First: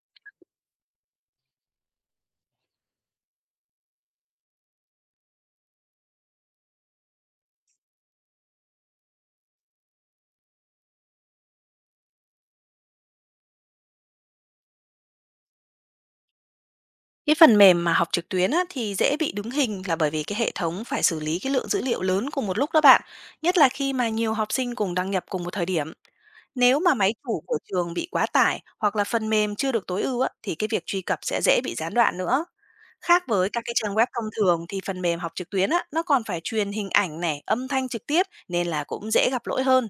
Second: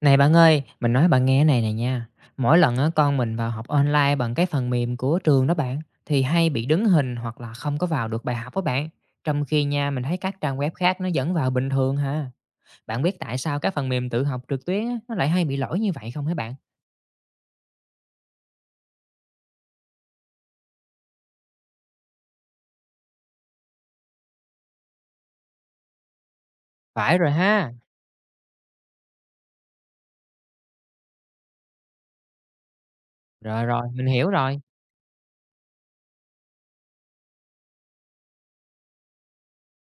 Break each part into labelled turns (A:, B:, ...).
A: Này bạn ơi, mình nói bạn nghe cái này này nha. Mỗi lần á, con mình vào học online bằng cái phần mềm của trường đó bạn, thì hay bị đứng hình hoặc là không có vào được bài học đó bạn. Trong khi nha, mình thấy các trang web khác nó vẫn vào bình thường ha. Bạn biết tại sao cái phần mềm tự học trực tuyến á, nó lại hay bị lỗi như vậy không hả bạn?
B: Cái phần mềm mà học trực tuyến á, thì dễ bị đứng hình là bởi vì cái hệ thống phải xử lý cái lượng dữ liệu lớn cùng một lúc đó bạn, nhất là khi mà nhiều học sinh cùng đăng nhập cùng một thời điểm. Nếu mà máy
A: Phải rồi
B: chủ của
A: ha.
B: trường bị quá tải hoặc là phần mềm chưa được tối ưu á, thì cái việc truy cập sẽ dễ bị gián đoạn nữa. Khác với các
A: Rồi
B: cái
A: rồi,
B: trang
A: mình
B: web
A: hiểu
B: thông
A: rồi.
B: thường thì phần mềm học trực tuyến á, nó còn phải truyền hình ảnh này, âm thanh trực tiếp nên là cũng dễ gặp lỗi hơn.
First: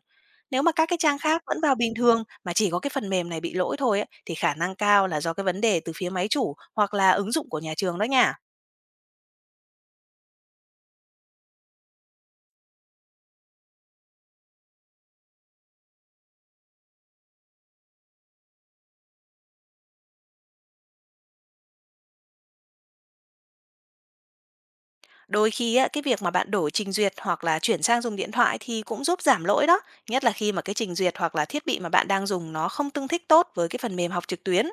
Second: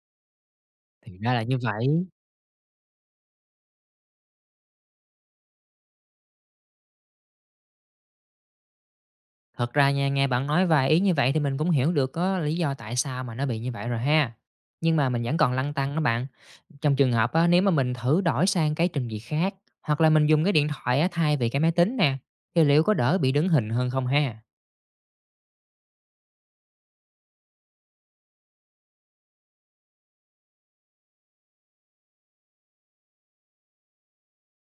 B: Nếu mà các cái
A: Thì
B: trang
A: ra là
B: khác
A: như
B: vẫn vào
A: vậy.
B: bình thường mà chỉ có cái phần mềm này bị lỗi thôi ấy, thì khả năng cao là do cái vấn đề từ phía máy chủ hoặc là ứng dụng của nhà trường đó nha.
A: Thật ra nha, nghe bạn nói vài ý như vậy thì mình cũng hiểu được có lý do tại sao mà nó bị như vậy rồi ha. Nhưng mà mình vẫn còn lăn tăn đó bạn. Trong trường hợp á, nếu mà mình thử đổi sang cái trình duyệt khác hoặc là mình dùng cái điện thoại á, thay vì cái máy tính nè, thì liệu có đỡ bị đứng hình hơn không ha?
B: Đôi khi á, cái việc mà bạn đổi trình duyệt hoặc là chuyển sang dùng điện thoại thì cũng giúp giảm lỗi đó, nhất là khi mà cái trình duyệt hoặc là thiết bị mà bạn đang dùng nó không tương thích tốt với cái phần mềm học trực tuyến.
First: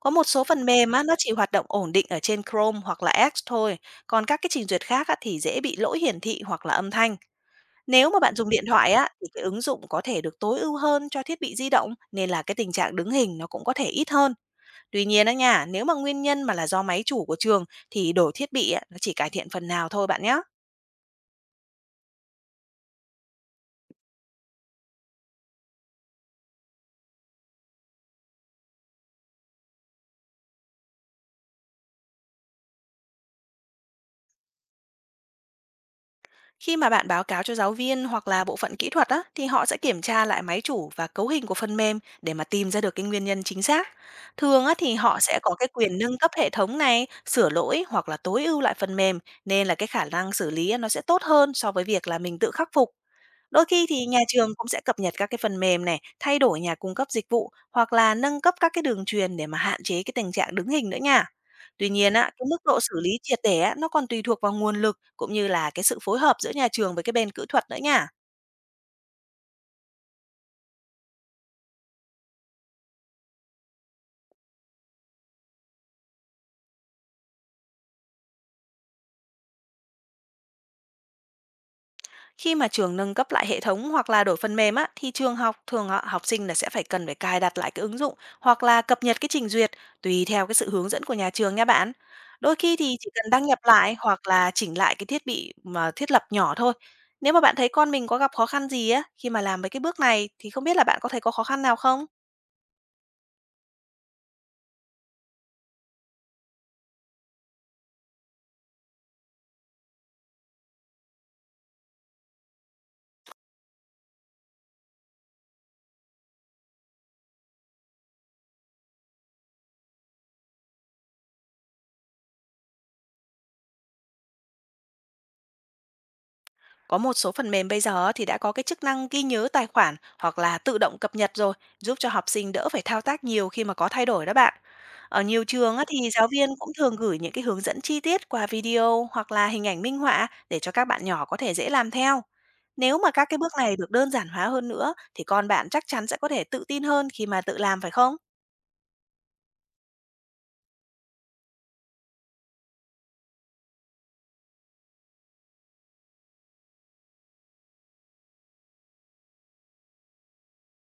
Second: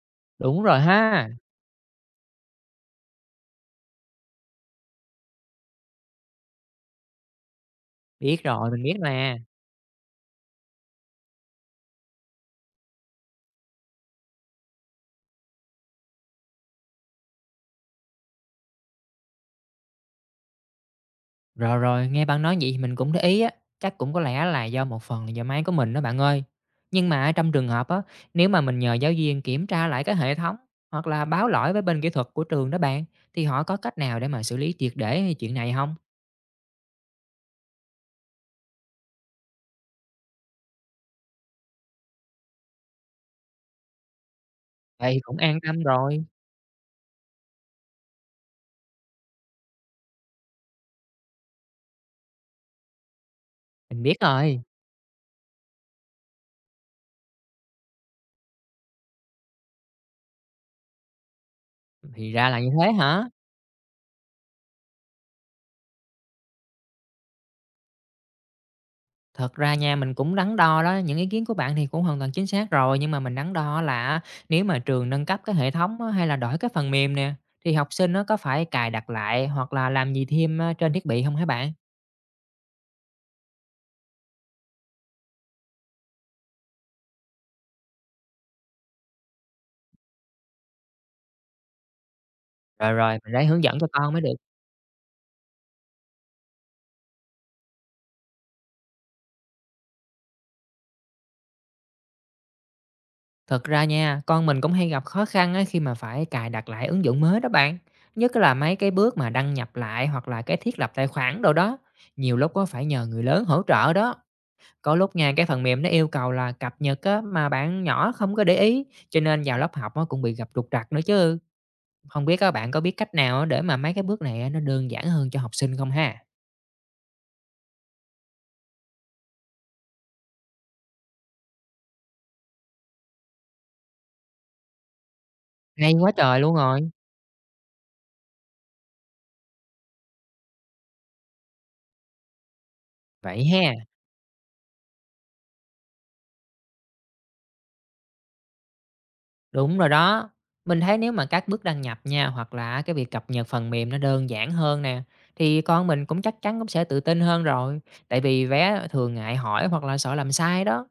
B: Có một số
A: Đúng
B: phần
A: rồi
B: mềm á, nó
A: ha,
B: chỉ hoạt động ổn định ở trên Chrome hoặc là Edge thôi, còn các cái trình duyệt khác á, thì dễ bị lỗi hiển thị hoặc là âm thanh. Nếu mà bạn
A: biết
B: dùng điện
A: rồi, mình biết
B: thoại á, thì
A: mà.
B: cái ứng dụng có thể được tối ưu hơn cho thiết bị di động, nên là cái tình trạng đứng hình nó cũng có thể ít hơn. Tuy nhiên á nha, nếu mà nguyên nhân mà là do máy chủ của trường thì đổi thiết bị á, nó chỉ cải thiện phần nào thôi bạn nhé.
A: Rồi rồi, nghe bạn nói vậy thì mình cũng để ý á, chắc cũng có lẽ là do một phần là do máy của mình đó bạn ơi. Nhưng mà trong trường hợp á, nếu mà mình nhờ giáo viên kiểm tra lại cái hệ thống hoặc là báo lỗi với bên kỹ thuật của trường đó bạn, thì họ có cách nào để mà xử lý triệt để hay chuyện này không?
B: Khi mà bạn báo cáo cho giáo viên hoặc là bộ phận kỹ thuật á, thì họ sẽ kiểm tra lại máy chủ và cấu hình của phần mềm để mà tìm ra được cái nguyên nhân chính xác. Thường á, thì họ
A: Vậy cũng
B: sẽ có
A: an
B: cái
A: tâm
B: quyền nâng
A: rồi,
B: cấp hệ thống này, sửa lỗi hoặc là tối ưu lại phần mềm, nên là cái khả năng xử lý á, nó sẽ tốt hơn so với việc là mình tự khắc phục. Đôi khi
A: mình
B: thì
A: biết
B: nhà trường
A: rồi,
B: cũng sẽ cập nhật các cái phần mềm này, thay đổi nhà cung cấp dịch vụ hoặc là nâng cấp các cái đường truyền để mà hạn chế cái tình trạng đứng hình nữa nha. Tuy nhiên á,
A: thì
B: cái
A: ra
B: mức
A: là như
B: độ
A: thế
B: xử lý
A: hả?
B: triệt để á, nó còn tùy thuộc vào nguồn lực cũng như là cái sự phối hợp giữa nhà trường với cái bên kỹ thuật nữa nha.
A: Thật ra nha, mình cũng đắn đo đó, những ý kiến của bạn thì cũng hoàn toàn chính xác rồi, nhưng mà mình đắn đo là nếu mà trường nâng cấp cái hệ thống á, hay là đổi cái phần mềm nè, thì học sinh nó có phải cài đặt lại hoặc là làm gì thêm á, trên thiết bị không hả bạn?
B: Khi mà trường nâng cấp lại hệ thống hoặc là đổi phần mềm á, thì trường học thường học sinh là sẽ phải cần phải cài đặt lại cái ứng dụng hoặc là cập nhật cái trình duyệt tùy theo cái sự hướng dẫn của nhà trường nha bạn. Đôi khi
A: Rồi,
B: thì chỉ
A: rồi,
B: cần
A: mình lấy
B: đăng nhập
A: hướng dẫn cho
B: lại
A: con mới
B: hoặc
A: được.
B: là chỉnh lại cái thiết bị mà thiết lập nhỏ thôi. Nếu mà bạn thấy con mình có gặp khó khăn gì á khi mà làm mấy cái bước này thì không biết là bạn có thấy có khó khăn nào không?
A: Thật ra nha, con mình cũng hay gặp khó khăn á, khi mà phải cài đặt lại ứng dụng mới đó bạn, nhất là mấy cái bước mà đăng nhập lại hoặc là cái thiết lập tài khoản đồ đó, nhiều lúc có phải nhờ người lớn hỗ trợ đó. Có lúc nha, cái phần mềm nó yêu cầu là cập nhật á, mà bạn nhỏ không có để ý, cho nên vào lớp học á, cũng bị gặp trục trặc nữa chứ. Không biết các bạn có biết cách nào á, để mà mấy cái bước này á, nó đơn giản hơn cho học sinh không ha?
B: Có một số phần mềm bây giờ thì đã có cái chức năng ghi nhớ tài khoản hoặc là tự động cập nhật rồi, giúp cho học sinh đỡ phải thao tác nhiều khi mà có thay đổi đó bạn. Ở nhiều trường á
A: Hay
B: thì
A: quá
B: giáo
A: trời
B: viên
A: luôn
B: cũng
A: rồi!
B: thường gửi những cái hướng dẫn chi tiết qua video hoặc là hình ảnh minh họa để cho các bạn nhỏ có thể dễ làm theo. Nếu mà các cái
A: Vậy
B: bước
A: ha,
B: này được đơn giản hóa hơn nữa thì con bạn chắc chắn sẽ có thể tự tin hơn khi mà tự làm phải không?
A: đúng rồi đó. Mình thấy nếu mà các bước đăng nhập nha, hoặc là cái việc cập nhật phần mềm nó đơn giản hơn nè, thì con mình cũng chắc chắn cũng sẽ tự tin hơn rồi, tại vì vé thường ngại hỏi hoặc là sợ làm sai đó.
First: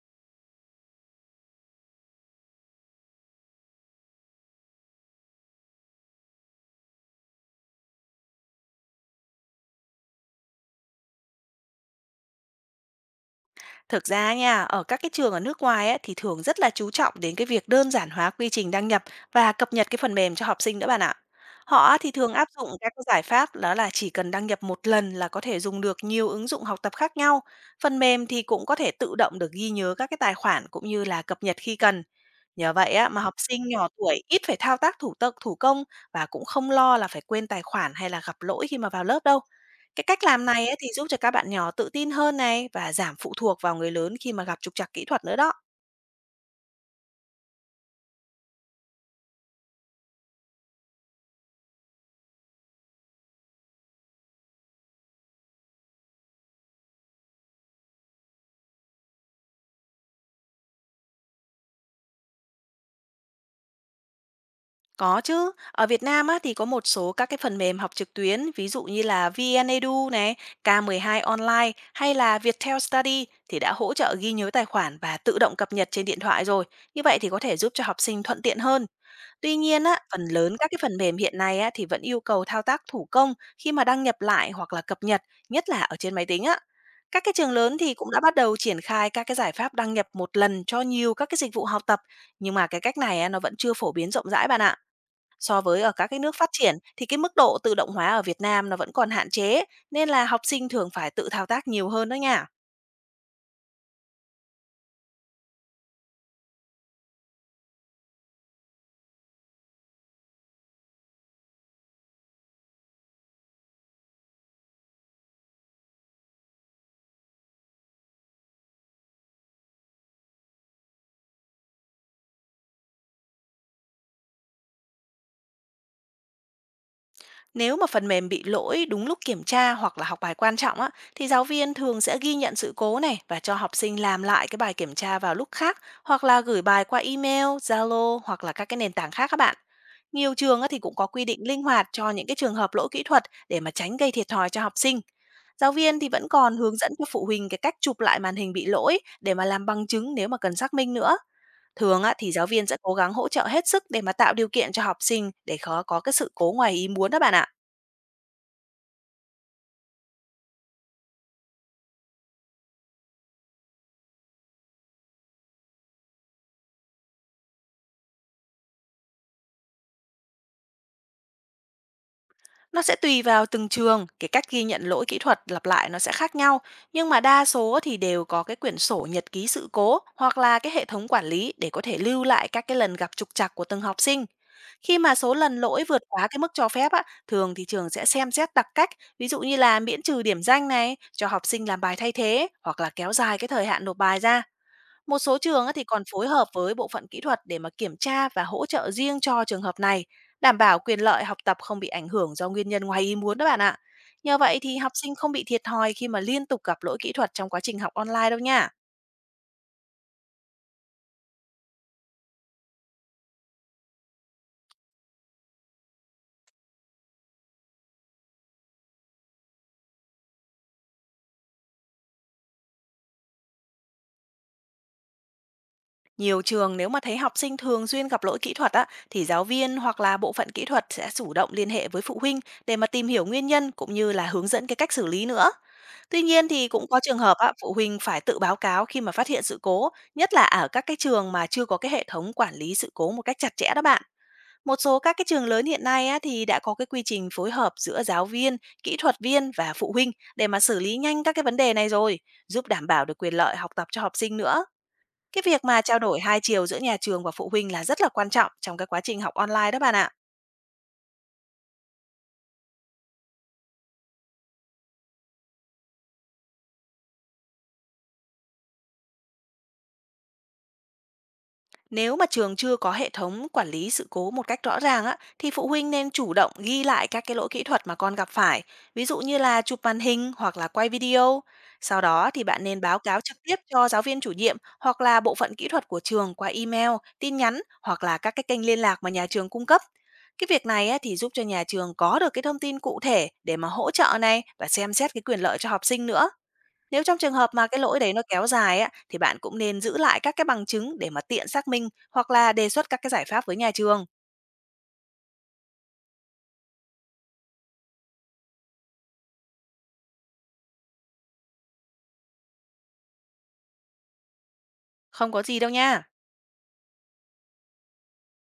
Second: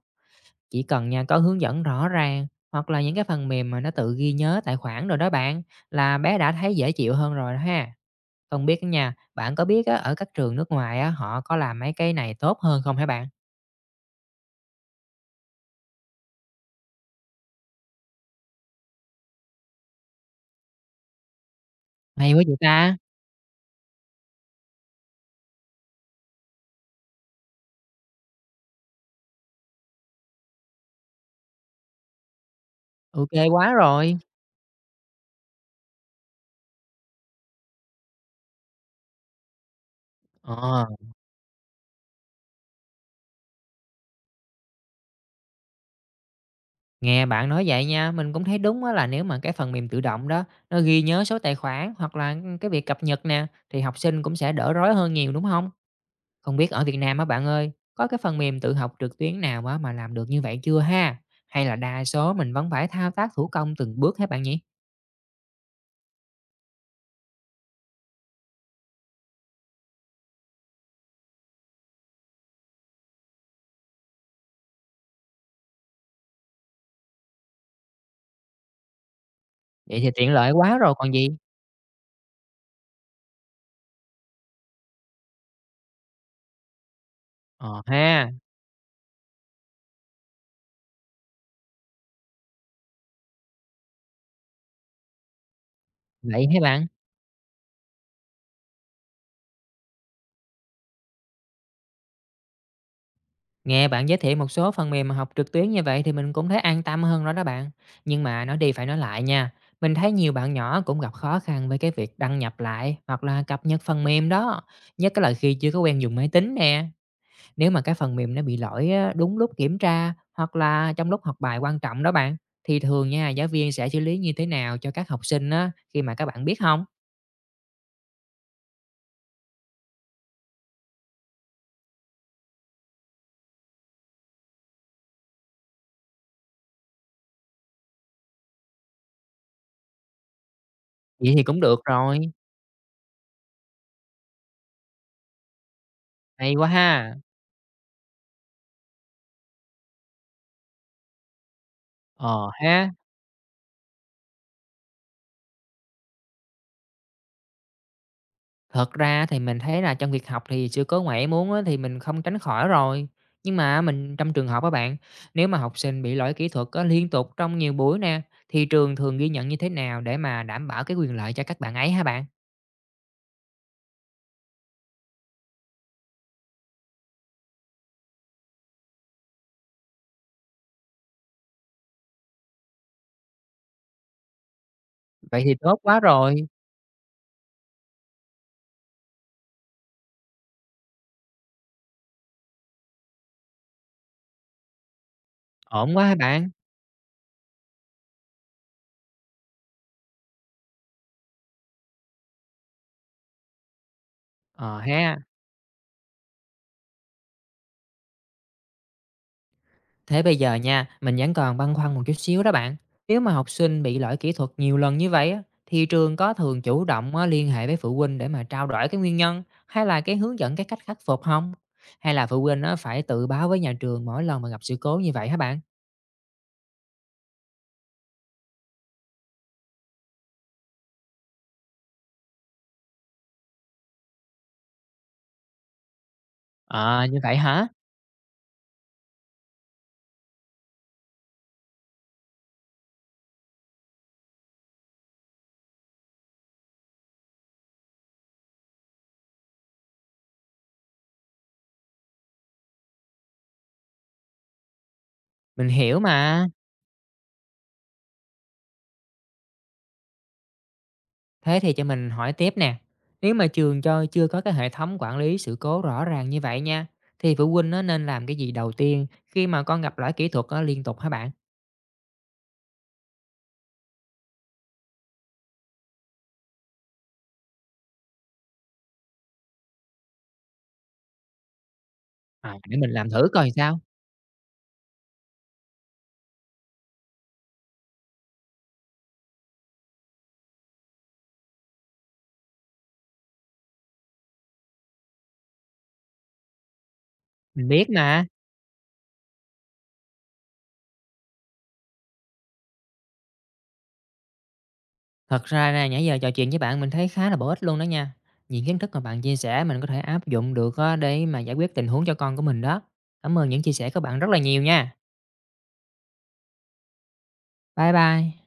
A: Chỉ cần nha có hướng dẫn rõ ràng hoặc là những cái phần mềm mà nó tự ghi nhớ tài khoản rồi đó bạn là bé đã thấy dễ chịu hơn rồi đó ha. Không biết đó nha, bạn có biết á, ở các trường nước ngoài á, họ có làm mấy cái này tốt hơn không hả bạn?
B: Thực ra nha, ở các cái trường ở nước ngoài ấy, thì thường rất là chú trọng đến cái việc đơn giản hóa quy trình đăng nhập và cập nhật cái phần mềm cho học sinh nữa bạn ạ. Họ thì
A: Hay
B: thường
A: quá
B: áp
A: vậy
B: dụng các
A: ta.
B: cái giải pháp đó là chỉ cần đăng nhập một lần là có thể dùng được nhiều ứng dụng học tập khác nhau. Phần mềm thì cũng có thể tự động được ghi nhớ các cái tài khoản cũng như là cập nhật khi cần. Nhờ vậy á, mà
A: Ok
B: học sinh
A: quá
B: nhỏ
A: rồi.
B: tuổi ít phải thao tác thủ tục thủ công và cũng không lo là phải quên tài khoản hay là gặp lỗi khi mà vào lớp đâu. Cái cách làm
A: Ờ,
B: này ấy thì giúp cho các bạn nhỏ tự tin hơn này và giảm phụ thuộc vào người lớn khi mà gặp trục trặc kỹ thuật nữa đó.
A: nghe bạn nói vậy nha, mình cũng thấy đúng á, là nếu mà cái phần mềm tự động đó nó ghi nhớ số tài khoản hoặc là cái việc cập nhật nè thì học sinh cũng sẽ đỡ rối hơn nhiều đúng không? Không biết ở Việt Nam á bạn ơi, có cái phần mềm tự học trực tuyến nào á mà làm được như vậy chưa ha? Hay là đa số mình vẫn phải thao tác thủ công từng bước hả bạn nhỉ?
B: Có chứ, ở Việt Nam á, thì có một số các cái phần mềm học trực tuyến, ví dụ như là VnEdu này, K12 Online hay là Viettel Study thì đã hỗ trợ ghi nhớ tài khoản và tự động cập nhật trên điện thoại rồi. Như vậy thì có thể giúp cho học sinh thuận tiện hơn. Tuy nhiên á,
A: Vậy thì
B: phần
A: tiện lợi
B: lớn các cái
A: quá rồi
B: phần
A: còn
B: mềm
A: gì.
B: hiện nay á, thì vẫn yêu cầu thao tác thủ công khi mà đăng nhập lại hoặc là cập nhật, nhất là ở trên máy tính á. Các cái trường lớn
A: Ờ
B: thì cũng đã
A: ha,
B: bắt đầu triển khai các cái giải pháp đăng nhập một lần cho nhiều các cái dịch vụ học tập, nhưng mà cái cách này á, nó vẫn chưa phổ biến rộng rãi bạn ạ. So với ở các cái nước
A: vậy
B: phát
A: hả
B: triển
A: bạn?
B: thì cái mức độ tự động hóa ở Việt Nam nó vẫn còn hạn chế, nên là học sinh thường phải tự thao tác nhiều hơn đó nha.
A: Nghe bạn giới thiệu một số phần mềm mà học trực tuyến như vậy thì mình cũng thấy an tâm hơn rồi đó bạn. Nhưng mà nói đi phải nói lại nha. Mình thấy nhiều bạn nhỏ cũng gặp khó khăn với cái việc đăng nhập lại hoặc là cập nhật phần mềm đó. Nhất là khi chưa có quen dùng máy tính nè. Nếu mà cái phần mềm nó bị lỗi á, đúng lúc kiểm tra hoặc là trong lúc học bài quan trọng đó bạn, thì thường nha, giáo viên sẽ xử lý như thế nào cho các học sinh á, khi mà các bạn biết không?
B: Nếu mà phần mềm bị lỗi đúng lúc kiểm tra hoặc là học bài quan trọng á, thì giáo viên thường sẽ ghi nhận sự cố này và cho học sinh làm lại cái bài kiểm tra vào lúc khác hoặc là gửi bài qua email, Zalo hoặc là các cái nền tảng khác các bạn. Nhiều trường á, thì cũng có quy
A: Vậy
B: định
A: thì cũng
B: linh
A: được
B: hoạt cho
A: rồi,
B: những cái trường hợp lỗi kỹ thuật để mà tránh gây thiệt thòi cho học sinh. Giáo viên thì vẫn
A: hay
B: còn
A: quá
B: hướng dẫn cho
A: ha!
B: phụ huynh cái cách chụp lại màn hình bị lỗi để mà làm bằng chứng nếu mà cần xác minh nữa. Thường á, thì giáo
A: Ờ
B: viên sẽ
A: ha,
B: cố gắng hỗ trợ hết sức để mà tạo điều kiện cho học sinh để khó có cái sự cố ngoài ý muốn đó bạn ạ.
A: thật ra thì mình thấy là trong việc học thì sự cố ngoại ý muốn á, thì mình không tránh khỏi rồi. Nhưng mà mình trong trường học á bạn, nếu mà học sinh bị lỗi kỹ thuật á, liên tục trong nhiều buổi nè, thì trường thường ghi nhận như thế nào để mà đảm bảo cái quyền lợi cho các bạn ấy hả bạn?
B: Nó sẽ tùy vào từng trường, cái cách ghi nhận lỗi kỹ thuật lặp lại nó sẽ khác nhau, nhưng mà đa số thì đều có cái quyển sổ nhật ký sự cố hoặc là cái hệ thống quản lý để có thể lưu lại các cái lần gặp trục trặc của từng học sinh. Khi mà số
A: Vậy thì
B: lần
A: tốt
B: lỗi
A: quá
B: vượt quá
A: rồi,
B: cái mức cho phép á, thường thì trường sẽ xem xét đặc cách, ví dụ như là miễn trừ điểm danh này, cho học sinh làm bài thay thế hoặc là kéo dài cái thời hạn nộp bài ra. Một số trường á thì
A: ổn
B: còn
A: quá ha
B: phối
A: bạn!
B: hợp với bộ phận kỹ thuật để mà kiểm tra và hỗ trợ riêng cho trường hợp này, đảm bảo quyền lợi học tập không bị ảnh hưởng do nguyên nhân ngoài ý muốn đó bạn ạ. Nhờ vậy thì
A: Ờ
B: học sinh
A: ha.
B: không bị thiệt thòi khi mà liên tục gặp lỗi kỹ thuật trong quá trình học online đâu nha.
A: Thế bây giờ nha, mình vẫn còn băn khoăn một chút xíu đó bạn. Nếu mà học sinh bị lỗi kỹ thuật nhiều lần như vậy á, thì trường có thường chủ động á, liên hệ với phụ huynh để mà trao đổi cái nguyên nhân hay là cái hướng dẫn cái cách khắc phục không? Hay là phụ huynh á, phải tự báo với nhà trường mỗi lần mà gặp sự cố như vậy hả bạn?
B: Nhiều trường nếu mà thấy học sinh thường xuyên gặp lỗi kỹ thuật á, thì giáo viên hoặc là bộ phận kỹ thuật sẽ chủ động liên hệ với phụ huynh để mà tìm hiểu nguyên nhân cũng như là hướng dẫn cái cách xử lý nữa. Tuy nhiên thì cũng có
A: À như
B: trường
A: vậy
B: hợp á,
A: hả?
B: phụ huynh phải tự báo cáo khi mà phát hiện sự cố, nhất là ở các cái trường mà chưa có cái hệ thống quản lý sự cố một cách chặt chẽ đó bạn. Một số các cái trường lớn hiện nay á, thì đã có cái quy trình phối hợp giữa giáo viên, kỹ thuật viên và phụ huynh để mà xử lý nhanh các cái vấn đề này rồi, giúp đảm bảo được quyền lợi học tập cho học sinh nữa. Cái việc
A: Mình
B: mà trao
A: hiểu
B: đổi hai
A: mà.
B: chiều giữa nhà trường và phụ huynh là rất là quan trọng trong cái quá trình học online đó bạn ạ.
A: Thế thì cho mình hỏi tiếp nè. Nếu mà trường cho chưa có cái hệ thống quản lý sự cố rõ ràng như vậy nha, thì phụ huynh nó nên làm cái gì đầu tiên khi mà con gặp lỗi kỹ thuật á, liên tục hả bạn?
B: Nếu mà trường chưa có hệ thống quản lý sự cố một cách rõ ràng á, thì phụ huynh nên chủ động ghi lại các cái lỗi kỹ thuật mà con gặp phải, ví dụ như là chụp màn hình hoặc là quay video. Sau đó thì
A: À,
B: bạn
A: để
B: nên
A: mình
B: báo
A: làm
B: cáo
A: thử
B: trực
A: coi
B: tiếp
A: sao.
B: cho giáo viên chủ nhiệm hoặc là bộ phận kỹ thuật của trường qua email, tin nhắn hoặc là các cái kênh liên lạc mà nhà trường cung cấp. Cái việc này á, thì giúp cho nhà trường có được cái thông tin cụ thể để mà hỗ trợ này và xem xét cái quyền lợi cho học sinh nữa. Nếu trong trường hợp mà
A: Mình
B: cái
A: biết
B: lỗi đấy nó
A: mà,
B: kéo dài á, thì bạn cũng nên giữ lại các cái bằng chứng để mà tiện xác minh hoặc là đề xuất các cái giải pháp với nhà trường.
A: thật ra nha, nãy giờ trò chuyện với bạn mình thấy khá là bổ ích luôn đó nha. Những kiến thức mà bạn chia sẻ mình có thể áp dụng được á để mà giải quyết tình huống cho con của mình đó. Cảm ơn những chia sẻ của bạn rất là nhiều nha.
B: Không có gì đâu nha.
A: Bye bye.